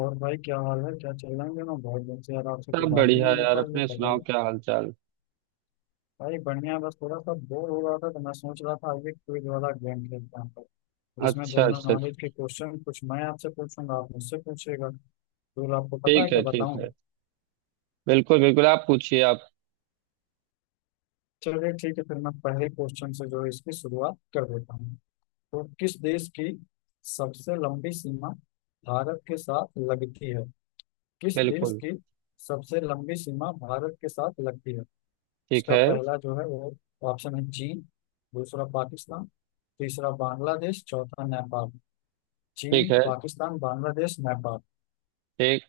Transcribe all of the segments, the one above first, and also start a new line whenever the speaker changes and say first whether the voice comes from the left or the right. left: और भाई क्या हाल है, क्या चल रहा है ना। बहुत दिन से यार आपसे कोई
right: सब
left: बात ही
right: बढ़िया
left: नहीं हो
right: यार
left: पाई है,
right: अपने सुनाओ
left: बताइए।
right: क्या हाल चाल।
left: भाई बढ़िया, बस थोड़ा सा बोर हो रहा था तो मैं सोच रहा था आगे क्विज वाला गेम खेलते हैं तो, जिसमें
right: अच्छा
left: जनरल
right: अच्छा।
left: नॉलेज के क्वेश्चन कुछ मैं आपसे पूछूंगा, आप मुझसे पूछिएगा। तो आपको पता है
right: ठीक
left: क्या
right: है ठीक
left: बताऊं।
right: है। बिल्कुल बिल्कुल आप पूछिए आप।
left: चलिए ठीक है, फिर मैं पहले क्वेश्चन से जो है इसकी शुरुआत कर देता हूँ। तो किस देश की सबसे लंबी सीमा भारत के साथ लगती है? किस देश
right: बिल्कुल।
left: की सबसे लंबी सीमा भारत के साथ लगती है?
right: ठीक
left: इसका
right: है
left: पहला जो है वो ऑप्शन है चीन, दूसरा पाकिस्तान, तीसरा बांग्लादेश, चौथा नेपाल। चीन,
right: ठीक है
left: पाकिस्तान, बांग्लादेश, नेपाल।
right: ठीक।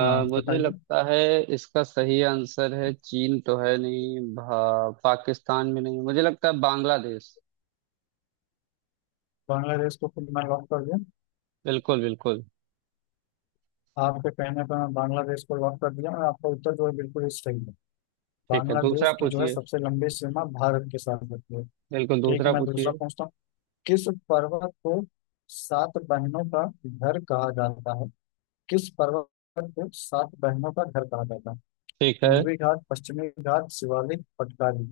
left: हाँ
right: मुझे
left: बताइए।
right: लगता है इसका सही आंसर है चीन तो है नहीं पाकिस्तान भी नहीं मुझे लगता है बांग्लादेश।
left: बांग्लादेश को खुद मैं लॉक कर दिया।
right: बिल्कुल बिल्कुल।
left: आपके कहने पर मैं बांग्लादेश को लॉक कर दिया और आपका उत्तर जो है बिल्कुल ही सही है।
right: ठीक है
left: बांग्लादेश
right: दूसरा
left: की जो है
right: पूछिए।
left: सबसे लंबी सीमा भारत के साथ लगती है।
right: बिल्कुल
left: ठीक
right: दूसरा
left: है मैं
right: पूछिए।
left: दूसरा पूछता हूँ। किस पर्वत को सात बहनों का घर कहा जाता है? किस पर्वत को सात बहनों का घर कहा जाता है?
right: ठीक है।
left: पूर्वी घाट, पश्चिमी घाट, शिवालिक, पटकारी।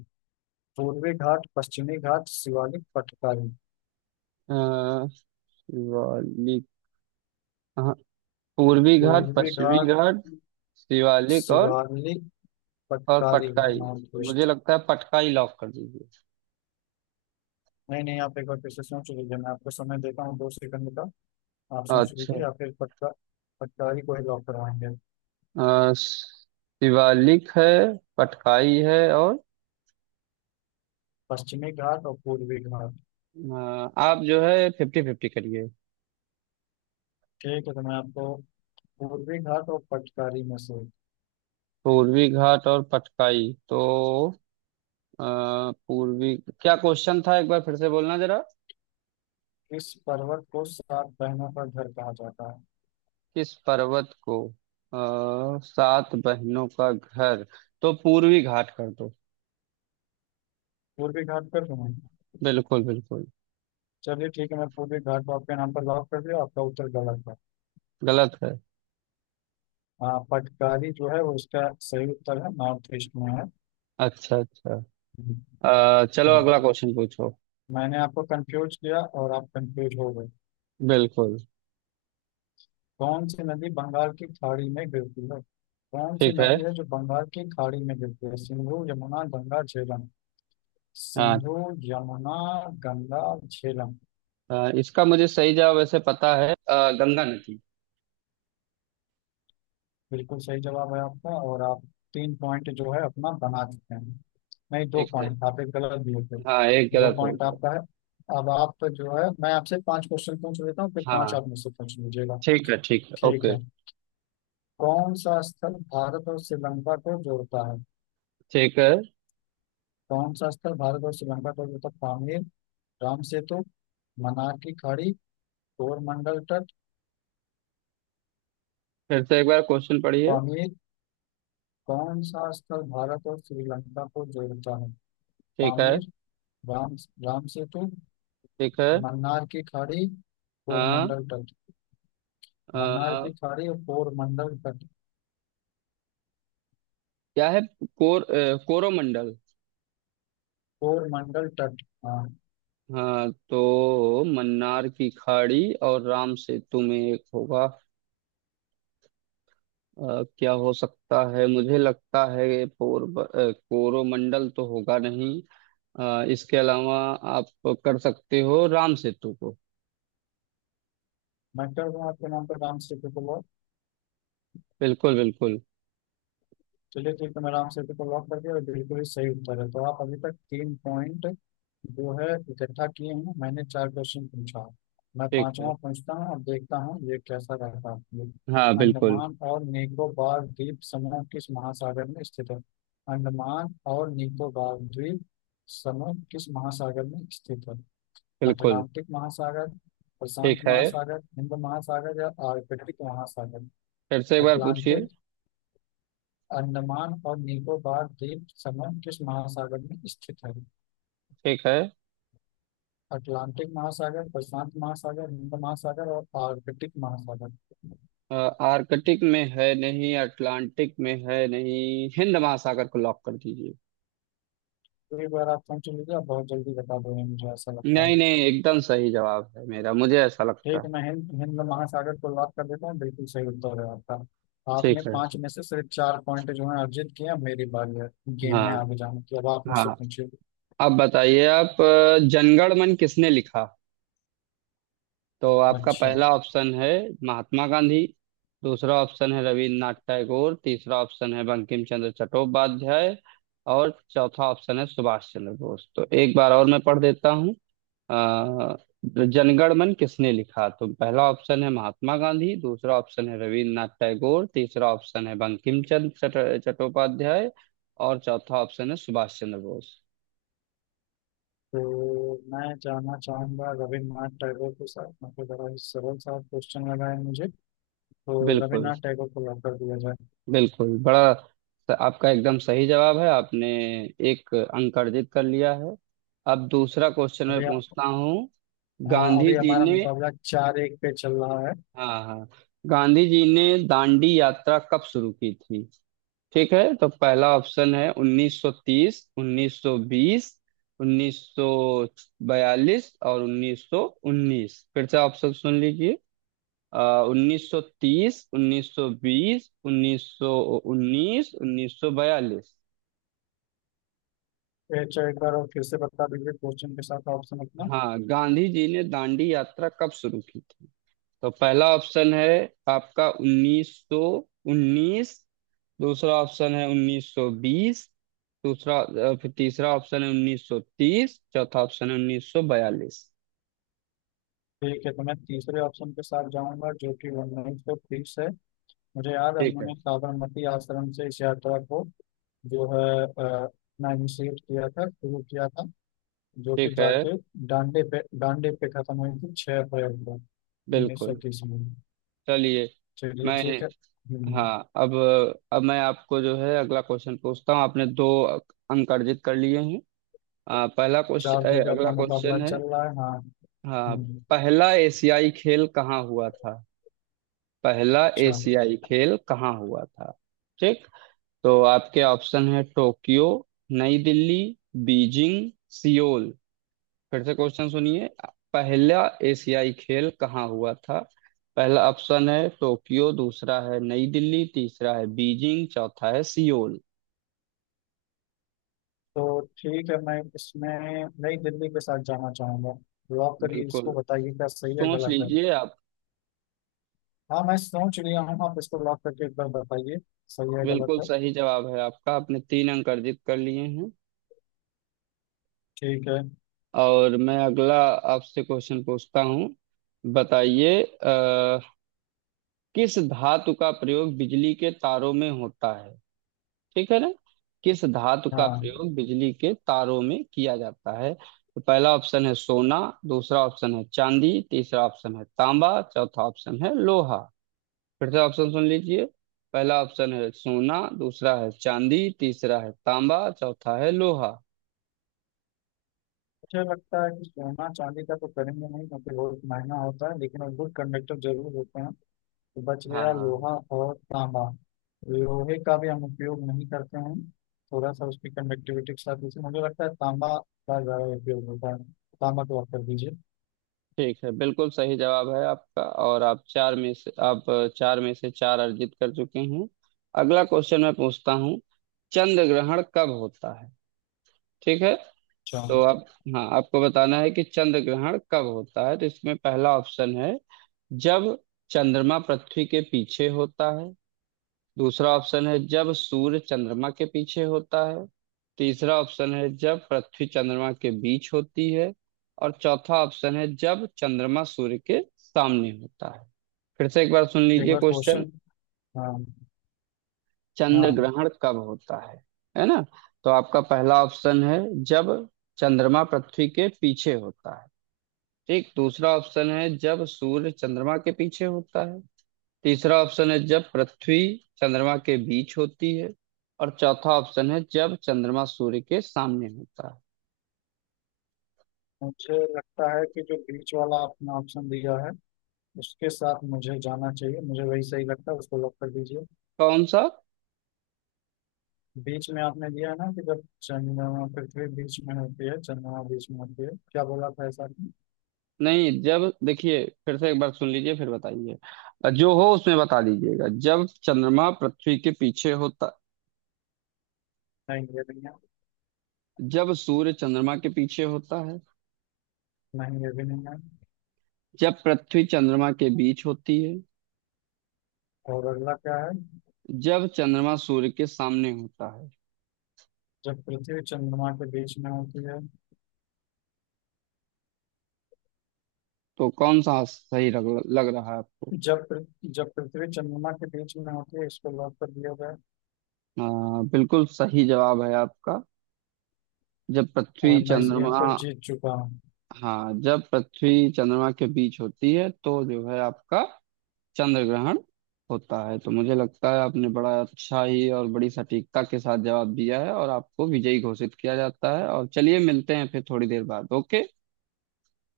left: पूर्वी घाट, पश्चिमी घाट, शिवालिक, पटकारी।
right: अ, शिवालिक। हाँ। पूर्वी घाट
left: पूर्वी
right: पश्चिमी
left: घाट,
right: घाट शिवालिक और।
left: शिवालिक,
right: और
left: पटकारी,
right: पटकाई।
left: माउंट
right: मुझे
left: वेस्ट।
right: लगता है पटकाई लॉक कर दीजिए।
left: नहीं नहीं, आप एक बार फिर से सोच लीजिए, मैं आपको समय देता हूँ 2 सेकंड का। आप सोच लीजिए
right: अच्छा।
left: या फिर पटका पटकारी को ही लॉक करवाएंगे।
right: शिवालिक है पटकाई है और
left: पश्चिमी घाट और पूर्वी घाट।
right: आप जो है फिफ्टी फिफ्टी करिए।
left: ठीक है तो मैं आपको पूर्वी घाट और पटकारी में से
right: पूर्वी घाट और पटकाई तो अ, पूर्वी क्या क्वेश्चन था एक बार फिर से बोलना जरा।
left: किस पर्वत को सात बहनों का घर कहा जाता है?
right: किस पर्वत को सात बहनों का घर तो पूर्वी घाट कर दो।
left: पूर्वी घाट कर दूं मैं?
right: बिल्कुल बिल्कुल।
left: चलिए ठीक है मैं पूर्वी घाट को आपके नाम पर लॉक कर दिया, आपका उत्तर गलत है।
right: गलत है।
left: हाँ, पटकारी जो है वो इसका सही उत्तर है, नॉर्थ ईस्ट में है।
right: अच्छा अच्छा।
left: हम्म।
right: चलो अगला क्वेश्चन पूछो।
left: मैंने आपको कंफ्यूज किया और आप कंफ्यूज हो गए।
right: बिल्कुल।
left: कौन सी नदी बंगाल की खाड़ी में गिरती है? कौन सी
right: ठीक है।
left: नदी है जो बंगाल की खाड़ी में गिरती है? सिंधु, यमुना, गंगा, झेलम।
right: हाँ,
left: सिंधु, यमुना, गंगा, झेलम।
right: इसका मुझे सही जवाब वैसे पता है गंगा नदी।
left: बिल्कुल सही जवाब है आपका, और आप 3 पॉइंट जो है अपना बना चुके हैं। नहीं, दो
right: ठीक है।
left: पॉइंट आप एक गलत दिए थे।
right: हाँ एक
left: दो
right: गलत हो
left: पॉइंट
right: गया।
left: आपका है। अब आप जो है मैं आपसे 5 क्वेश्चन पूछ लेता हूँ, फिर 5
right: हाँ
left: आप मुझसे पूछ लीजिएगा।
right: ठीक है
left: ठीक
right: ओके।
left: है। कौन सा स्थल भारत और श्रीलंका को जोड़ता है?
right: ठीक है।
left: कौन सा स्थल भारत और श्रीलंका को जोड़ता है? पामीर, राम सेतु, मन्नार की खाड़ी, कोरमंडल तट।
right: फिर से एक बार क्वेश्चन पढ़िए।
left: पामीर, कौन सा स्थल भारत और श्रीलंका को जोड़ता है?
right: ठीक है।
left: पामीर, राम राम सेतु,
right: ठीक है।
left: मन्नार की खाड़ी,
right: हाँ।
left: कोरमंडल तट। मन्नार
right: अ,
left: की खाड़ी और कोरमंडल तट।
right: क्या है कोर कोरोमंडल।
left: कोरमंडल तट हाँ।
right: हाँ तो मन्नार की खाड़ी और राम सेतु में एक होगा। क्या हो सकता है मुझे लगता है कोरोमंडल तो होगा नहीं। इसके अलावा आप कर सकते हो राम सेतु को।
left: मैं कर रहा हूँ आपके नाम पर डांस सीखे।
right: बिल्कुल बिल्कुल।
left: चलिए ठीक है, मैंने आपसे को लॉक कर दिया और बिल्कुल ही सही उत्तर है, तो आप अभी तक 3 पॉइंट जो है इकट्ठा किए हैं। मैंने 4 क्वेश्चन पूछा, मैं
right: ठीक है।
left: पांचवा पूछता हूँ, अब देखता हूँ ये कैसा रहता है आपके लिए।
right: हाँ बिल्कुल।
left: अंडमान और निकोबार द्वीप समूह किस महासागर में स्थित है? अंडमान और निकोबार द्वीप समूह किस महासागर में स्थित है?
right: बिल्कुल।
left: अटलांटिक महासागर,
right: ठीक
left: प्रशांत
right: है।
left: महासागर, हिंद महासागर या आर्कटिक महासागर।
right: फिर से एक बार पूछिए।
left: अटलांटिक, अंडमान और निकोबार द्वीप समूह किस महासागर में स्थित है?
right: ठीक है।
left: अटलांटिक महासागर, प्रशांत महासागर, हिंद महासागर और आर्कटिक महासागर।
right: अ, आर्कटिक में है नहीं अटलांटिक में है नहीं हिंद महासागर को लॉक कर दीजिए।
left: तो एक बार आप समझ लीजिए, आप बहुत जल्दी बता दोगे मुझे ऐसा लगता
right: नहीं
left: है।
right: नहीं एकदम सही जवाब है मेरा मुझे ऐसा लगता
left: ठीक
right: है।
left: है, मैं हिंद हिंद महासागर को लॉक कर देता हूँ, बिल्कुल सही उत्तर है आपका। आपने
right: ठीक है।
left: 5 में से सिर्फ 4 पॉइंट जो है अर्जित किए, अब मेरी बारी है गेम में
right: हाँ
left: आगे जाने की, अब आप मुझसे
right: हाँ।
left: पूछिए।
right: अब बताइए आप, जनगण मन किसने लिखा। तो आपका
left: अच्छा।
right: पहला ऑप्शन है महात्मा गांधी दूसरा ऑप्शन है रविन्द्रनाथ टैगोर तीसरा ऑप्शन है बंकिम चंद्र चट्टोपाध्याय और चौथा ऑप्शन है सुभाष चंद्र बोस। तो एक बार और मैं पढ़ देता हूँ। अ, जनगण मन किसने लिखा। तो पहला ऑप्शन है महात्मा गांधी दूसरा ऑप्शन है रविन्द्रनाथ टैगोर तीसरा ऑप्शन है बंकिम चंद्र चट्टोपाध्याय और चौथा ऑप्शन है सुभाष चंद्र बोस।
left: तो मैं जानना चाहूंगा, रविन्द्रनाथ टैगोर के साथ, मतलब बड़ा ही सरल सा क्वेश्चन लगा है मुझे। तो
right: बिल्कुल
left: रविन्द्रनाथ टैगोर को लॉक कर दिया जाए।
right: बिल्कुल बड़ा आपका एकदम सही जवाब है। आपने एक अंक अर्जित कर लिया है। अब दूसरा क्वेश्चन मैं
left: अभी,
right: पूछता हूँ।
left: हाँ
right: गांधी
left: अभी
right: जी
left: हमारा
right: ने।
left: मुकाबला 4-1 पे चल रहा है।
right: हाँ हाँ। गांधी जी ने दांडी यात्रा कब शुरू की थी। ठीक है तो पहला ऑप्शन है 1930 1920 1942 और 1919। फिर से ऑप्शन सुन लीजिए। उन्नीस सौ तीस उन्नीस सौ बीस उन्नीस सौ उन्नीस उन्नीस सौ बयालीस।
left: ये चलो, एक बार और फिर से बता दीजिए क्वेश्चन के साथ ऑप्शन अपना।
right: हाँ गांधी जी ने दांडी यात्रा कब शुरू की थी। तो पहला ऑप्शन है आपका उन्नीस सौ उन्नीस दूसरा ऑप्शन है उन्नीस सौ बीस फिर तीसरा ऑप्शन है उन्नीस सौ तीस चौथा ऑप्शन है उन्नीस सौ बयालीस।
left: ठीक है तो मैं तीसरे ऑप्शन के साथ जाऊंगा जो कि 1930 है। मुझे याद है
right: ठीक है।
left: उन्होंने साबरमती आश्रम से इस यात्रा को जो है इनिशिएट किया था, शुरू किया था, जो कि
right: ठीक है।
left: जाके डांडे पे खत्म हुई थी 6 अप्रैल को उन्नीस सौ
right: बिल्कुल।
left: तीस में।
right: चलिए।
left: चलिए
right: मैं।
left: ठीक है।
right: हाँ अब। अब मैं आपको जो है अगला क्वेश्चन पूछता हूँ। आपने दो अंक अर्जित कर लिए हैं। पहला
left: 4-2
right: क्वेश्चन
left: पे
right: अगला
left: अपना मुकाबला
right: क्वेश्चन है।
left: चल रहा है हाँ।
right: हाँ।
left: हम्म,
right: पहला एशियाई खेल कहाँ हुआ था। पहला
left: अच्छा।
right: एशियाई खेल कहाँ हुआ था। ठीक। तो आपके ऑप्शन है टोक्यो नई दिल्ली बीजिंग सियोल। फिर से क्वेश्चन सुनिए। पहला एशियाई खेल कहाँ हुआ था। पहला ऑप्शन है टोक्यो दूसरा है नई दिल्ली तीसरा है बीजिंग चौथा है सियोल।
left: तो ठीक है मैं इसमें नई दिल्ली के साथ जाना चाहूंगा। लॉक करिए
right: बिल्कुल।
left: इसको, बताइए क्या सही है
right: सोच
left: गलत है।
right: लीजिए आप।
left: हाँ मैं सोच लिया हूँ, आप इसको लॉक करके एक बार बताइए सही है गलत
right: बिल्कुल
left: है।
right: सही जवाब है आपका। आपने तीन अंक अर्जित कर लिए हैं।
left: ठीक है।
right: और मैं अगला आपसे क्वेश्चन पूछता हूँ। बताइए, किस धातु का प्रयोग बिजली के तारों में होता है। ठीक है ना। किस धातु का
left: हाँ,
right: प्रयोग बिजली के तारों में किया जाता है। तो पहला ऑप्शन है सोना दूसरा ऑप्शन है चांदी तीसरा ऑप्शन है तांबा चौथा ऑप्शन है लोहा। फिर से ऑप्शन सुन लीजिए। पहला ऑप्शन है सोना दूसरा है चांदी तीसरा है तांबा चौथा है लोहा।
left: मुझे लगता है कि सोना चांदी का तो करेंगे नहीं क्योंकि बहुत महंगा होता है, लेकिन गुड कंडक्टर जरूर होते हैं। तो बच
right: हाँ हाँ।
left: गया लोहा
right: हाँ।
left: और तांबा। लोहे का भी हम उपयोग नहीं करते हैं, थोड़ा सा उसकी कंडक्टिविटी के साथ, इसलिए मुझे लगता है तांबा का ज्यादा उपयोग होता है। तांबा को आप कर दीजिए।
right: ठीक है बिल्कुल सही जवाब है आपका और आप चार में से आप चार में से चार अर्जित कर चुके हैं। अगला क्वेश्चन मैं पूछता हूँ। चंद्र ग्रहण कब होता है। ठीक है।
left: अच्छा।
right: तो आप, हाँ आपको बताना है कि चंद्र ग्रहण कब होता है। तो इसमें पहला ऑप्शन है जब चंद्रमा पृथ्वी के पीछे होता है दूसरा ऑप्शन है जब सूर्य चंद्रमा के पीछे होता है तीसरा ऑप्शन है जब पृथ्वी चंद्रमा के बीच होती है और चौथा ऑप्शन है जब चंद्रमा सूर्य के सामने होता है। फिर से एक बार सुन
left: एक
right: लीजिए
left: बार
right: क्वेश्चन।
left: क्वेश्चन, हाँ।
right: चंद्र
left: हाँ,
right: ग्रहण कब होता है। है ना। तो आपका पहला ऑप्शन है जब चंद्रमा पृथ्वी के पीछे होता है, ठीक। दूसरा ऑप्शन है जब सूर्य चंद्रमा के पीछे होता है तीसरा ऑप्शन है जब पृथ्वी चंद्रमा के बीच होती है और चौथा ऑप्शन है जब चंद्रमा सूर्य के सामने होता है।
left: मुझे लगता है कि जो बीच वाला आपने ऑप्शन दिया है उसके साथ मुझे जाना चाहिए, मुझे वही सही लगता है, उसको लॉक कर दीजिए।
right: कौन सा।
left: बीच में आपने दिया है ना कि जब चंद्रमा पृथ्वी बीच में होती है, चंद्रमा बीच में होती है, क्या बोला था ऐसा आपने?
right: नहीं जब, देखिए फिर से एक बार सुन लीजिए फिर बताइए जो हो उसमें बता दीजिएगा। जब चंद्रमा पृथ्वी के पीछे होता।
left: नहीं ये नहीं है।
right: जब सूर्य चंद्रमा के पीछे होता है।
left: नहीं ये भी नहीं है।
right: जब पृथ्वी चंद्रमा के बीच होती है।
left: और अगला क्या है?
right: जब चंद्रमा सूर्य के सामने होता है।
left: जब पृथ्वी चंद्रमा के बीच में होती है।
right: तो कौन सा सही लग रहा है आपको।
left: जब पृथ्वी चंद्रमा के बीच में होती है, इसको लॉक कर दिया जाए।
right: बिल्कुल सही जवाब है आपका। जब
left: और
right: पृथ्वी
left: मैं इस गेम
right: चंद्रमा।
left: को जीत चुका हूँ।
right: हाँ जब पृथ्वी चंद्रमा के बीच होती है तो जो है आपका चंद्र ग्रहण होता है। तो मुझे लगता है आपने बड़ा अच्छा ही और बड़ी सटीकता के साथ जवाब दिया है और आपको विजयी घोषित किया जाता है। और चलिए मिलते हैं फिर थोड़ी देर बाद, ओके।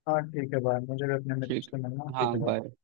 left: हाँ ठीक है भाई, मुझे भी अपने मित्र
right: ठीक।
left: से मिलना है, ठीक
right: हाँ
left: है
right: बाय।
left: भाई।